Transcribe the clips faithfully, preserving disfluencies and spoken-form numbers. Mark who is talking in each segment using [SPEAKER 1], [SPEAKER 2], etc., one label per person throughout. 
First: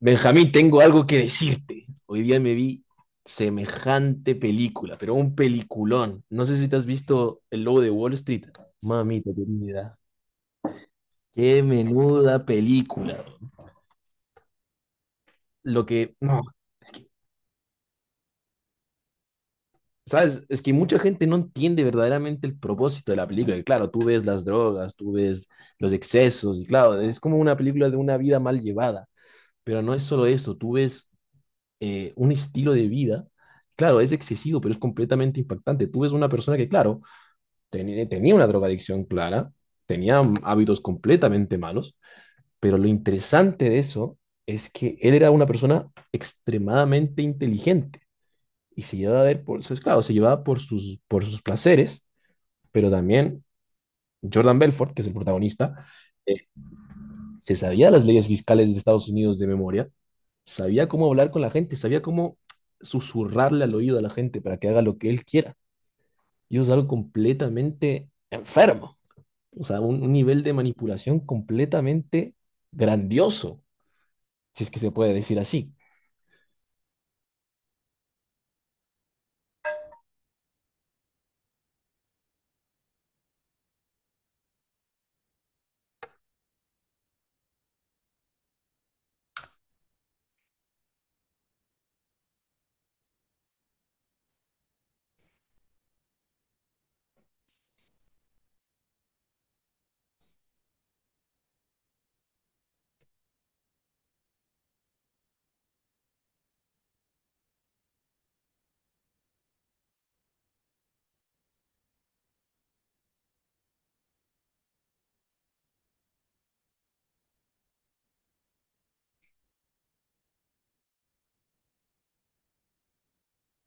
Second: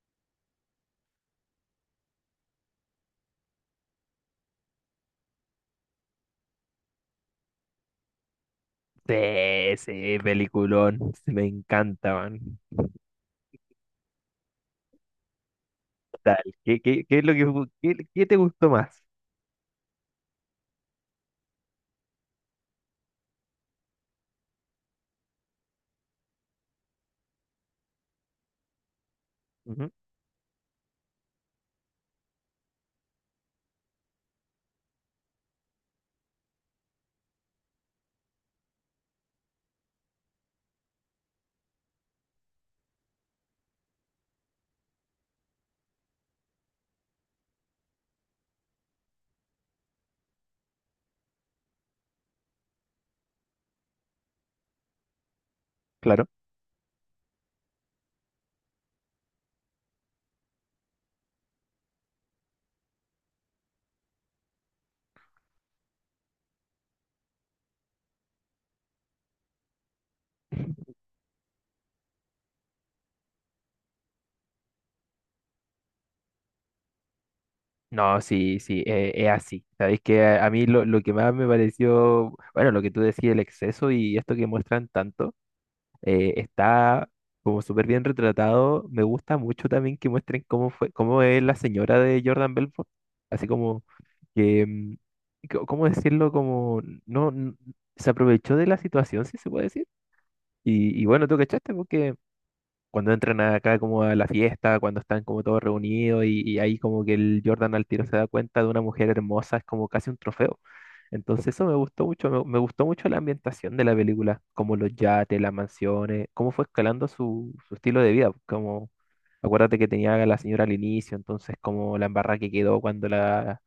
[SPEAKER 1] Benjamín, tengo algo que decirte. Hoy día me vi semejante película, pero un peliculón. No sé si te has visto El Lobo de Wall Street. Mamita
[SPEAKER 2] Sí,
[SPEAKER 1] querida,
[SPEAKER 2] sí, peliculón. Sí, me
[SPEAKER 1] qué
[SPEAKER 2] encanta,
[SPEAKER 1] menuda
[SPEAKER 2] man.
[SPEAKER 1] película. Lo que, no,
[SPEAKER 2] Tal. ¿Qué,
[SPEAKER 1] es
[SPEAKER 2] qué,
[SPEAKER 1] que,
[SPEAKER 2] qué es lo que fu- qué, qué te gustó más?
[SPEAKER 1] ¿sabes? Es que mucha gente no entiende verdaderamente el propósito de la película. Y claro, tú ves las drogas, tú ves los excesos, y claro, es como una película de una vida mal llevada. Pero
[SPEAKER 2] Ujú,
[SPEAKER 1] no es solo eso, tú ves eh, un estilo de vida, claro, es excesivo, pero es completamente impactante. Tú ves una persona que, claro, ten- tenía una drogadicción clara, tenía hábitos completamente malos, pero lo interesante de eso es que él era una persona extremadamente inteligente y se llevaba a ver por, es claro, se llevaba por sus, por sus placeres, pero también Jordan Belfort, que es el protagonista,
[SPEAKER 2] claro.
[SPEAKER 1] eh, se sabía las leyes fiscales de Estados Unidos de memoria. Sabía cómo hablar con la gente, sabía cómo susurrarle al oído a la gente para que haga lo que él quiera. Y eso es algo completamente enfermo. O sea, un, un nivel de manipulación completamente grandioso, si es que se puede decir así.
[SPEAKER 2] No, sí, sí, eh, es así. Sabéis que a, a mí lo, lo que más me pareció, bueno, lo que tú decías, el exceso y esto que muestran tanto, eh, está como súper bien retratado. Me gusta mucho también que muestren cómo fue, cómo es la señora de Jordan Belfort. Así como que, mm, co- ¿cómo decirlo? Como no, n- se aprovechó de la situación, si se puede decir. Y, y bueno, tú cachaste porque cuando entran acá como a la fiesta, cuando están como todos reunidos y, y ahí como que el Jordan al tiro se da cuenta de una mujer hermosa, es como casi un trofeo. Entonces eso me gustó mucho, me, me gustó mucho la ambientación de la película, como los yates, las mansiones, cómo fue escalando su, su estilo de vida, como acuérdate que tenía a la señora al inicio, entonces como la embarrada que quedó cuando la,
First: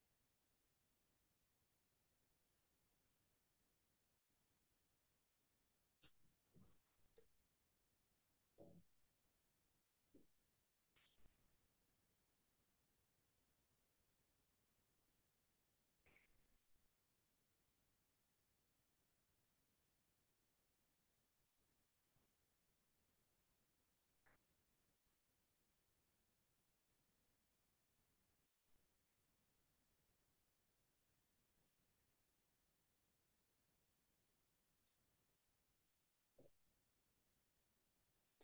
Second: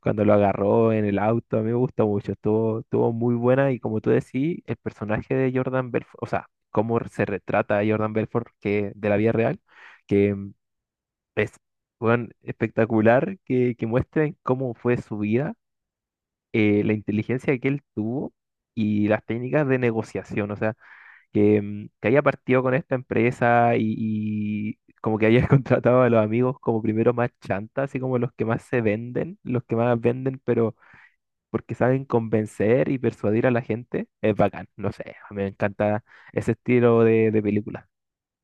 [SPEAKER 2] cuando lo agarró en el auto. A mí me gusta mucho, estuvo, estuvo muy buena y como tú decís, el personaje de Jordan Belfort, o sea, cómo se retrata a Jordan Belfort que, de la vida real, que mm, es weón, espectacular que, que muestren cómo fue su vida, eh, la inteligencia que él tuvo y las técnicas de negociación, o sea, que, mm, que haya partido con esta empresa y... Y como que haya contratado a los amigos como primero más chanta, así como los que más se venden, los que más venden, pero porque saben convencer y persuadir a la gente. Es bacán, no sé, a mí me encanta ese estilo de, de película,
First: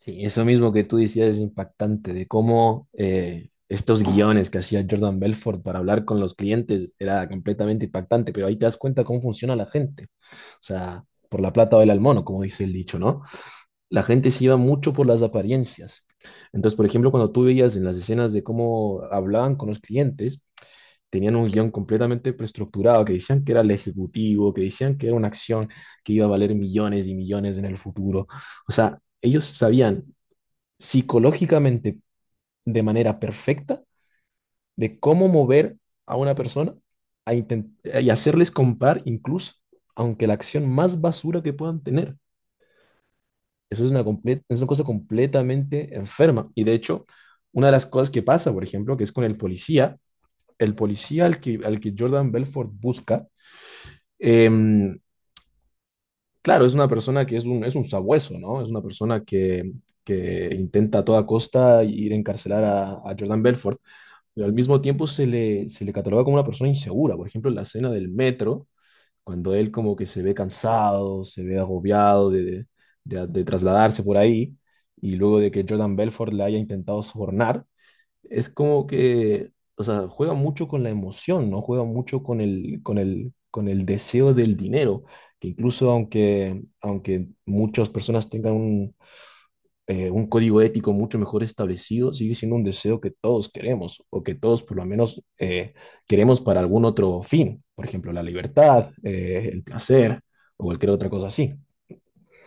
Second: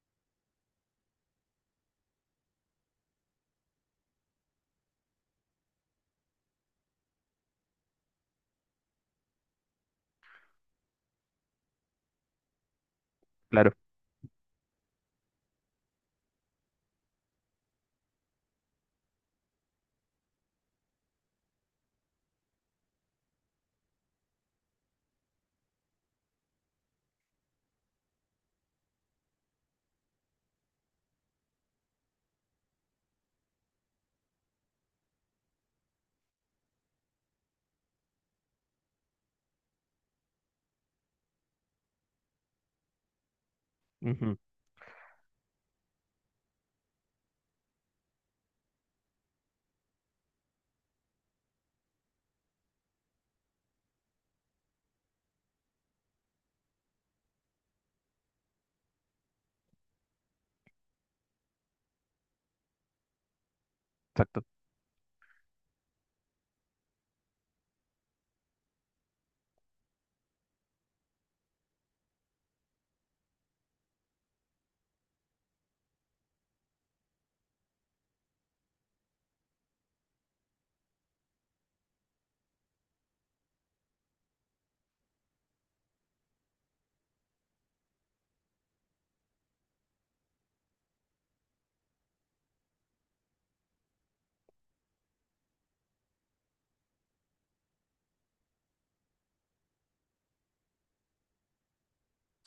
[SPEAKER 1] Sí, eso mismo que tú decías es impactante, de cómo eh, estos guiones que hacía Jordan Belfort para hablar con los clientes era completamente impactante, pero ahí te das cuenta cómo funciona la gente. O sea, por la plata baila el mono, como dice el dicho, ¿no?
[SPEAKER 2] claro.
[SPEAKER 1] La gente se iba mucho por las apariencias. Entonces, por ejemplo, cuando tú veías en las escenas de cómo hablaban con los clientes, tenían un guión completamente preestructurado, que decían que era el ejecutivo, que decían que era una acción que iba a valer millones y millones en el futuro. O sea, ellos sabían psicológicamente de manera perfecta de cómo mover a una persona a intent- y hacerles comprar incluso, aunque la acción más basura que puedan tener. Eso es una,
[SPEAKER 2] Ujú,
[SPEAKER 1] comple- es una cosa completamente enferma. Y de hecho, una de las cosas que pasa, por ejemplo, que es con el policía, el policía al que, al que Jordan Belfort busca, em, claro, es una persona que es un, es un sabueso, ¿no? Es una persona que, que intenta a toda costa ir a encarcelar a, a Jordan Belfort,
[SPEAKER 2] exacto,
[SPEAKER 1] pero al mismo tiempo se le, se le cataloga como una persona insegura. Por ejemplo, en la escena del metro cuando él como que se ve cansado, se ve agobiado de, de, de trasladarse por ahí, y luego de que Jordan Belfort le haya intentado sobornar, es como que, o sea, juega mucho con la emoción, ¿no? Juega mucho con el, con el, con el deseo del dinero, que incluso aunque, aunque muchas personas tengan un, eh, un código ético mucho mejor establecido sigue siendo un deseo que todos queremos o que todos por lo menos eh, queremos para algún otro fin, por ejemplo, la libertad, eh, el placer o cualquier otra cosa así.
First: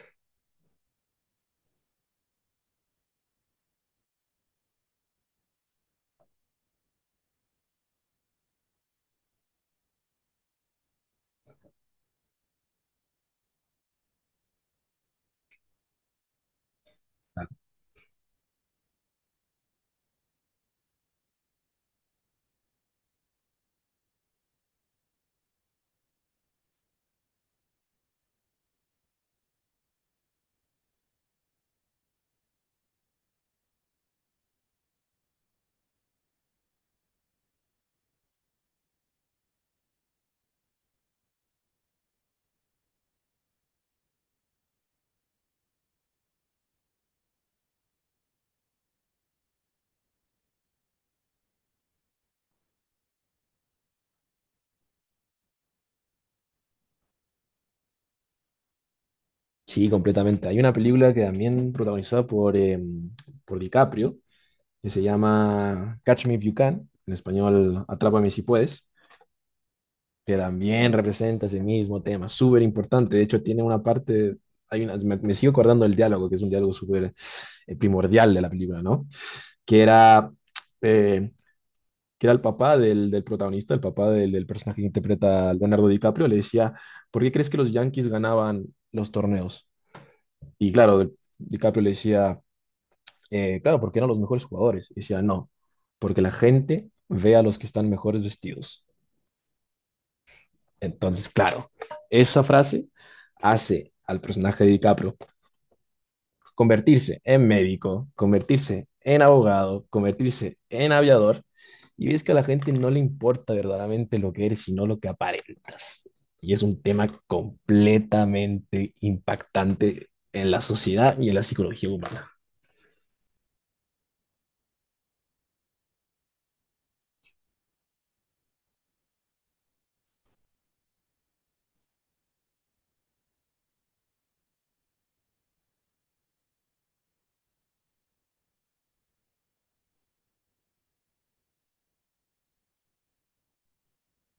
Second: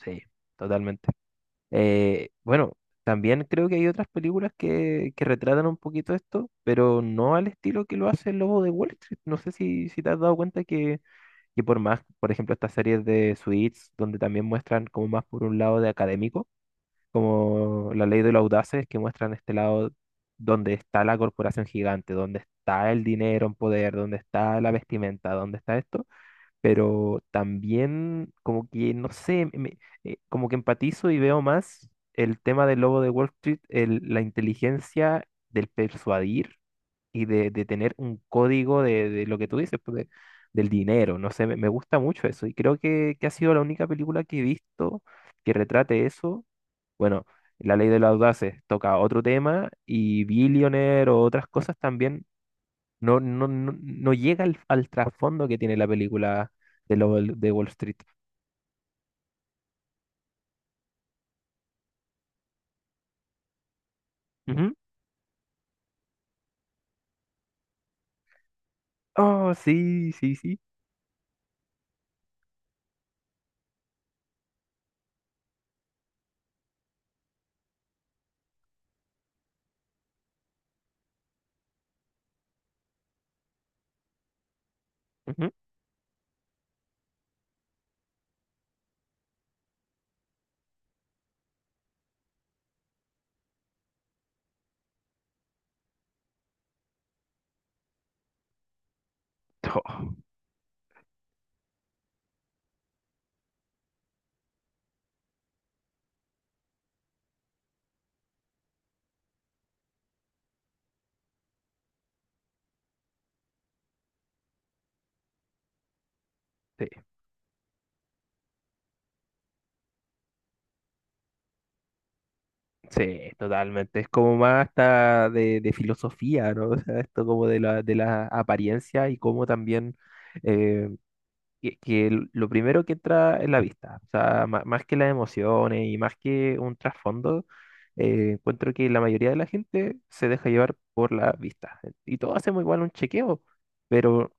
[SPEAKER 2] sí, totalmente. Eh, bueno, también creo que hay otras películas que, que retratan un poquito esto, pero no al estilo que lo hace el Lobo de Wall Street. No sé si, si te has dado cuenta que, que por más, por ejemplo, estas series de Suits, donde también muestran como más por un lado de académico, como la ley de los audaces que muestran este lado donde está la corporación gigante, donde está el dinero en poder, donde está la vestimenta, donde está esto, pero también como que, no sé, me- eh, como que empatizo y veo más el tema del lobo de Wall Street, el- la inteligencia del persuadir y de, de tener un código de, de lo que tú dices, pues, de- del dinero. No sé, me, me gusta mucho eso. Y creo que, que ha sido la única película que he visto que retrate eso. Bueno, La Ley de los Audaces toca otro tema y Billionaire o otras cosas también no, no, no, no llega al, al trasfondo que tiene la película de, lo- de Wall Street.
[SPEAKER 1] Sí, completamente. Hay una película que también protagonizada por, eh, por DiCaprio
[SPEAKER 2] Ujú.
[SPEAKER 1] que se llama Catch Me If You Can, en español Atrápame si puedes.
[SPEAKER 2] Oh, sí, sí,
[SPEAKER 1] Que
[SPEAKER 2] sí.
[SPEAKER 1] también representa ese mismo tema, súper importante. De hecho, tiene una parte, hay una, me, me sigo acordando del diálogo, que es un diálogo súper eh, primordial de la película, ¿no? Que era, eh, que era el papá del, del protagonista, el papá del, del personaje que interpreta
[SPEAKER 2] Ujú.
[SPEAKER 1] a Leonardo DiCaprio, le decía, ¿por qué crees que los Yankees ganaban los torneos? Y claro, DiCaprio le decía, eh, claro, porque eran los mejores jugadores. Y decía, no, porque la gente ve a los que están mejores vestidos.
[SPEAKER 2] Oh,
[SPEAKER 1] Entonces, claro, esa frase hace al personaje de DiCaprio convertirse en médico, convertirse en abogado, convertirse en aviador, y ves que a la gente no le importa verdaderamente lo que eres, sino lo que aparentas. Y es un
[SPEAKER 2] sí.
[SPEAKER 1] tema completamente impactante en la sociedad y en la psicología humana.
[SPEAKER 2] Sí, totalmente. Es como más hasta de, de filosofía, ¿no? O sea, esto como de la, de la apariencia y cómo también eh, que, que l- lo primero que entra es la vista. O sea, ma- más que las emociones y más que un trasfondo, eh, encuentro que la mayoría de la gente se deja llevar por la vista. Y todos hacemos igual un chequeo, pero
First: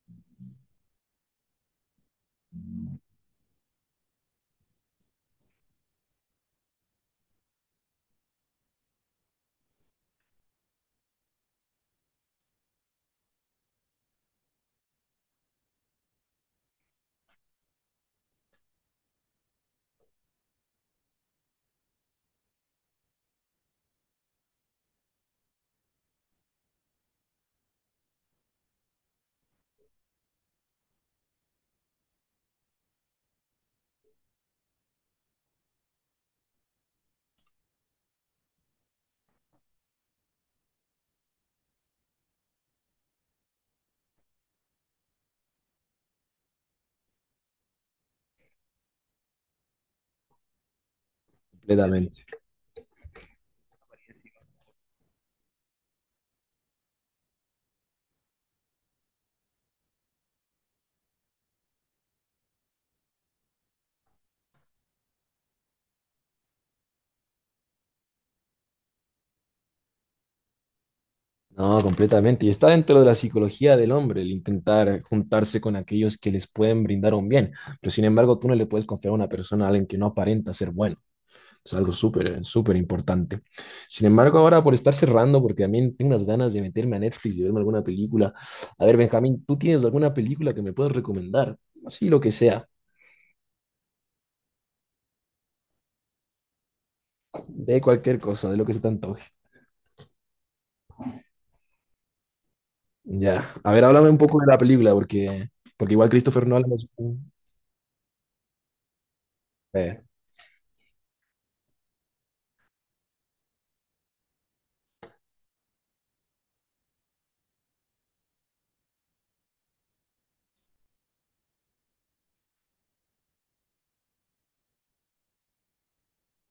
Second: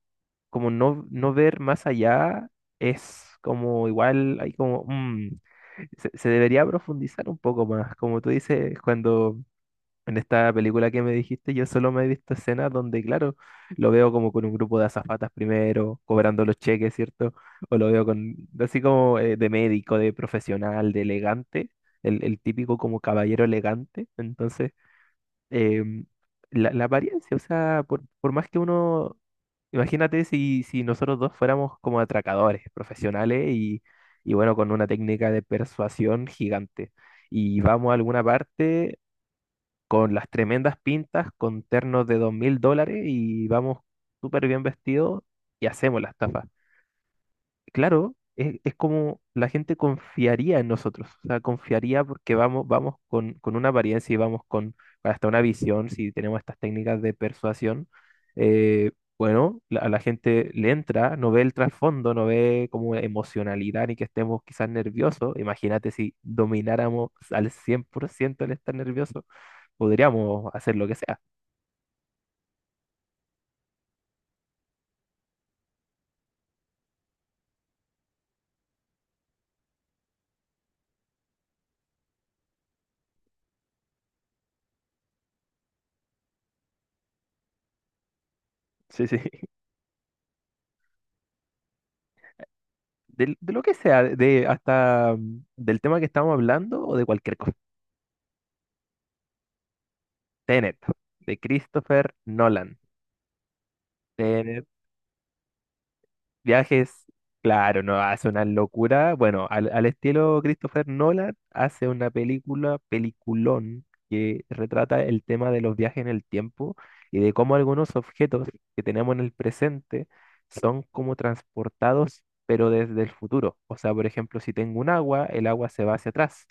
[SPEAKER 2] como no, no ver más allá es como igual, hay como, mm, se, se debería profundizar un poco más. Como tú dices, cuando en esta película que me dijiste, yo solo me he visto escenas donde, claro, lo veo como con un grupo de azafatas primero, cobrando los cheques, ¿cierto? O lo veo con, así como eh, de médico, de profesional, de elegante, el, el típico como caballero elegante. Entonces, em, la, la apariencia, o sea, por, por más que uno, imagínate si, si nosotros dos fuéramos como atracadores profesionales y, y bueno, con una técnica de persuasión gigante y vamos a alguna parte con las tremendas pintas, con ternos de dos mil dólares y vamos súper bien vestidos y hacemos la estafa. Claro, es, es como la gente confiaría en nosotros, o sea, confiaría
[SPEAKER 1] Completamente.
[SPEAKER 2] porque vamos, vamos con, con una apariencia y vamos con hasta una visión, si tenemos estas técnicas de persuasión. eh, bueno, la- a la gente le entra, no ve el trasfondo, no ve como emocionalidad ni que estemos quizás nerviosos. Imagínate si domináramos al cien por ciento el estar nervioso podríamos hacer lo que sea.
[SPEAKER 1] No, completamente. Y está dentro de la psicología del hombre el intentar juntarse con aquellos que les pueden brindar un bien. Pero sin embargo, tú no le puedes confiar a una persona a alguien que no aparenta ser bueno. Es algo súper, súper importante. Sin embargo, ahora por estar cerrando, porque también tengo unas ganas de meterme a Netflix y verme alguna película. A ver,
[SPEAKER 2] Sí, sí.
[SPEAKER 1] Benjamín, ¿tú tienes alguna película que me puedas recomendar? Así lo que sea,
[SPEAKER 2] Del- De, lo que sea, de hasta mm, del tema que estamos hablando o de cualquier cosa.
[SPEAKER 1] de cualquier cosa, de lo que se te antoje.
[SPEAKER 2] Tenet, de Christopher Nolan.
[SPEAKER 1] Ya. A ver, háblame un poco de la película, porque, porque igual Christopher Nolan es
[SPEAKER 2] Viajes,
[SPEAKER 1] un-
[SPEAKER 2] claro, no hace una locura. Bueno, al, al
[SPEAKER 1] eh,
[SPEAKER 2] estilo Christopher Nolan, hace una película, peliculón, que retrata el tema de los viajes en el tiempo y de cómo algunos objetos que tenemos en el presente son como transportados, pero desde el futuro. O sea, por ejemplo, si tengo un agua, el agua se va hacia atrás.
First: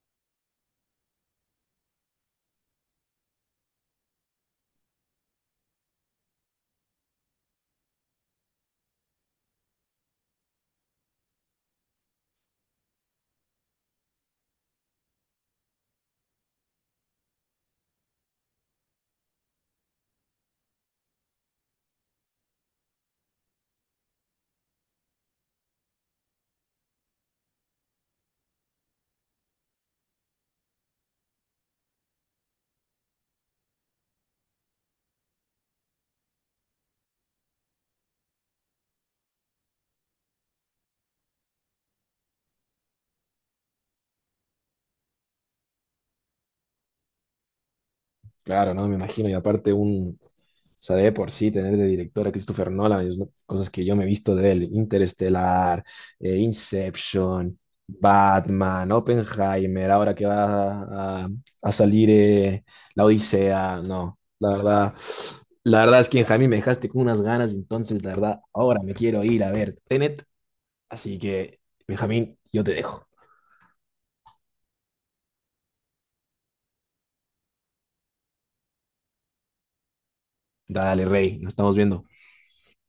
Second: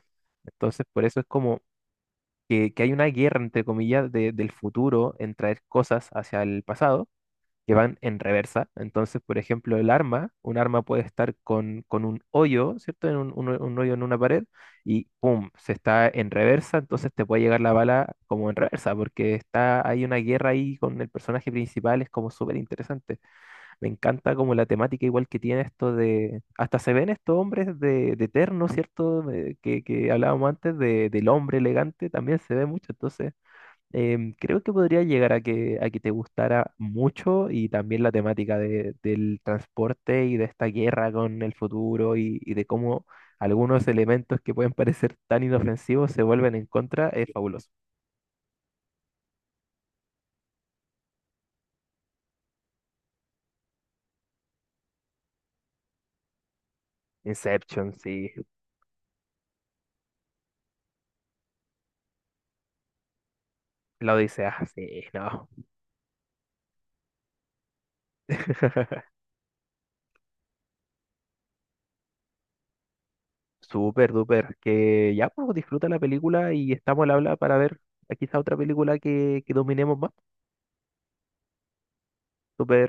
[SPEAKER 2] Entonces, por eso es como que, que hay una guerra, entre comillas, de- del futuro en traer cosas hacia el pasado que van en reversa. Entonces, por ejemplo, el arma, un arma puede estar con, con un hoyo, ¿cierto? En un, un ho- un hoyo en una pared y ¡pum! Se está en reversa, entonces te puede llegar la bala como en reversa, porque está, hay una guerra ahí con el personaje principal, es como súper interesante. Me encanta como la temática igual que tiene esto de, hasta se ven estos hombres de, de terno, ¿cierto? De- que, que hablábamos antes de- del hombre elegante, también se ve mucho, entonces em, creo que podría llegar a que, a que te gustara mucho y también la temática de- del transporte y de esta guerra con el futuro y, y de cómo algunos elementos que pueden parecer tan inofensivos se vuelven en contra, es fabuloso.
[SPEAKER 1] Claro, no, me imagino. Y aparte un, o sea, de por sí tener de director a Christopher Nolan, es una- cosas que yo me he visto de él, Interestelar, eh, Inception,
[SPEAKER 2] Inception, sí.
[SPEAKER 1] Batman, Oppenheimer, ahora que va a, a salir eh, La Odisea,
[SPEAKER 2] La
[SPEAKER 1] no, la
[SPEAKER 2] Odisea, sí,
[SPEAKER 1] verdad,
[SPEAKER 2] no.
[SPEAKER 1] la verdad es que Jaime me dejaste con unas ganas, entonces la verdad, ahora me quiero ir a ver Tenet, así que Benjamín, yo te dejo.
[SPEAKER 2] Súper, duper. Que ya, pues disfruta la película y estamos al habla para ver eh, quizá otra película que, que dominemos más.
[SPEAKER 1] Dale, Rey, nos estamos viendo.
[SPEAKER 2] Súper.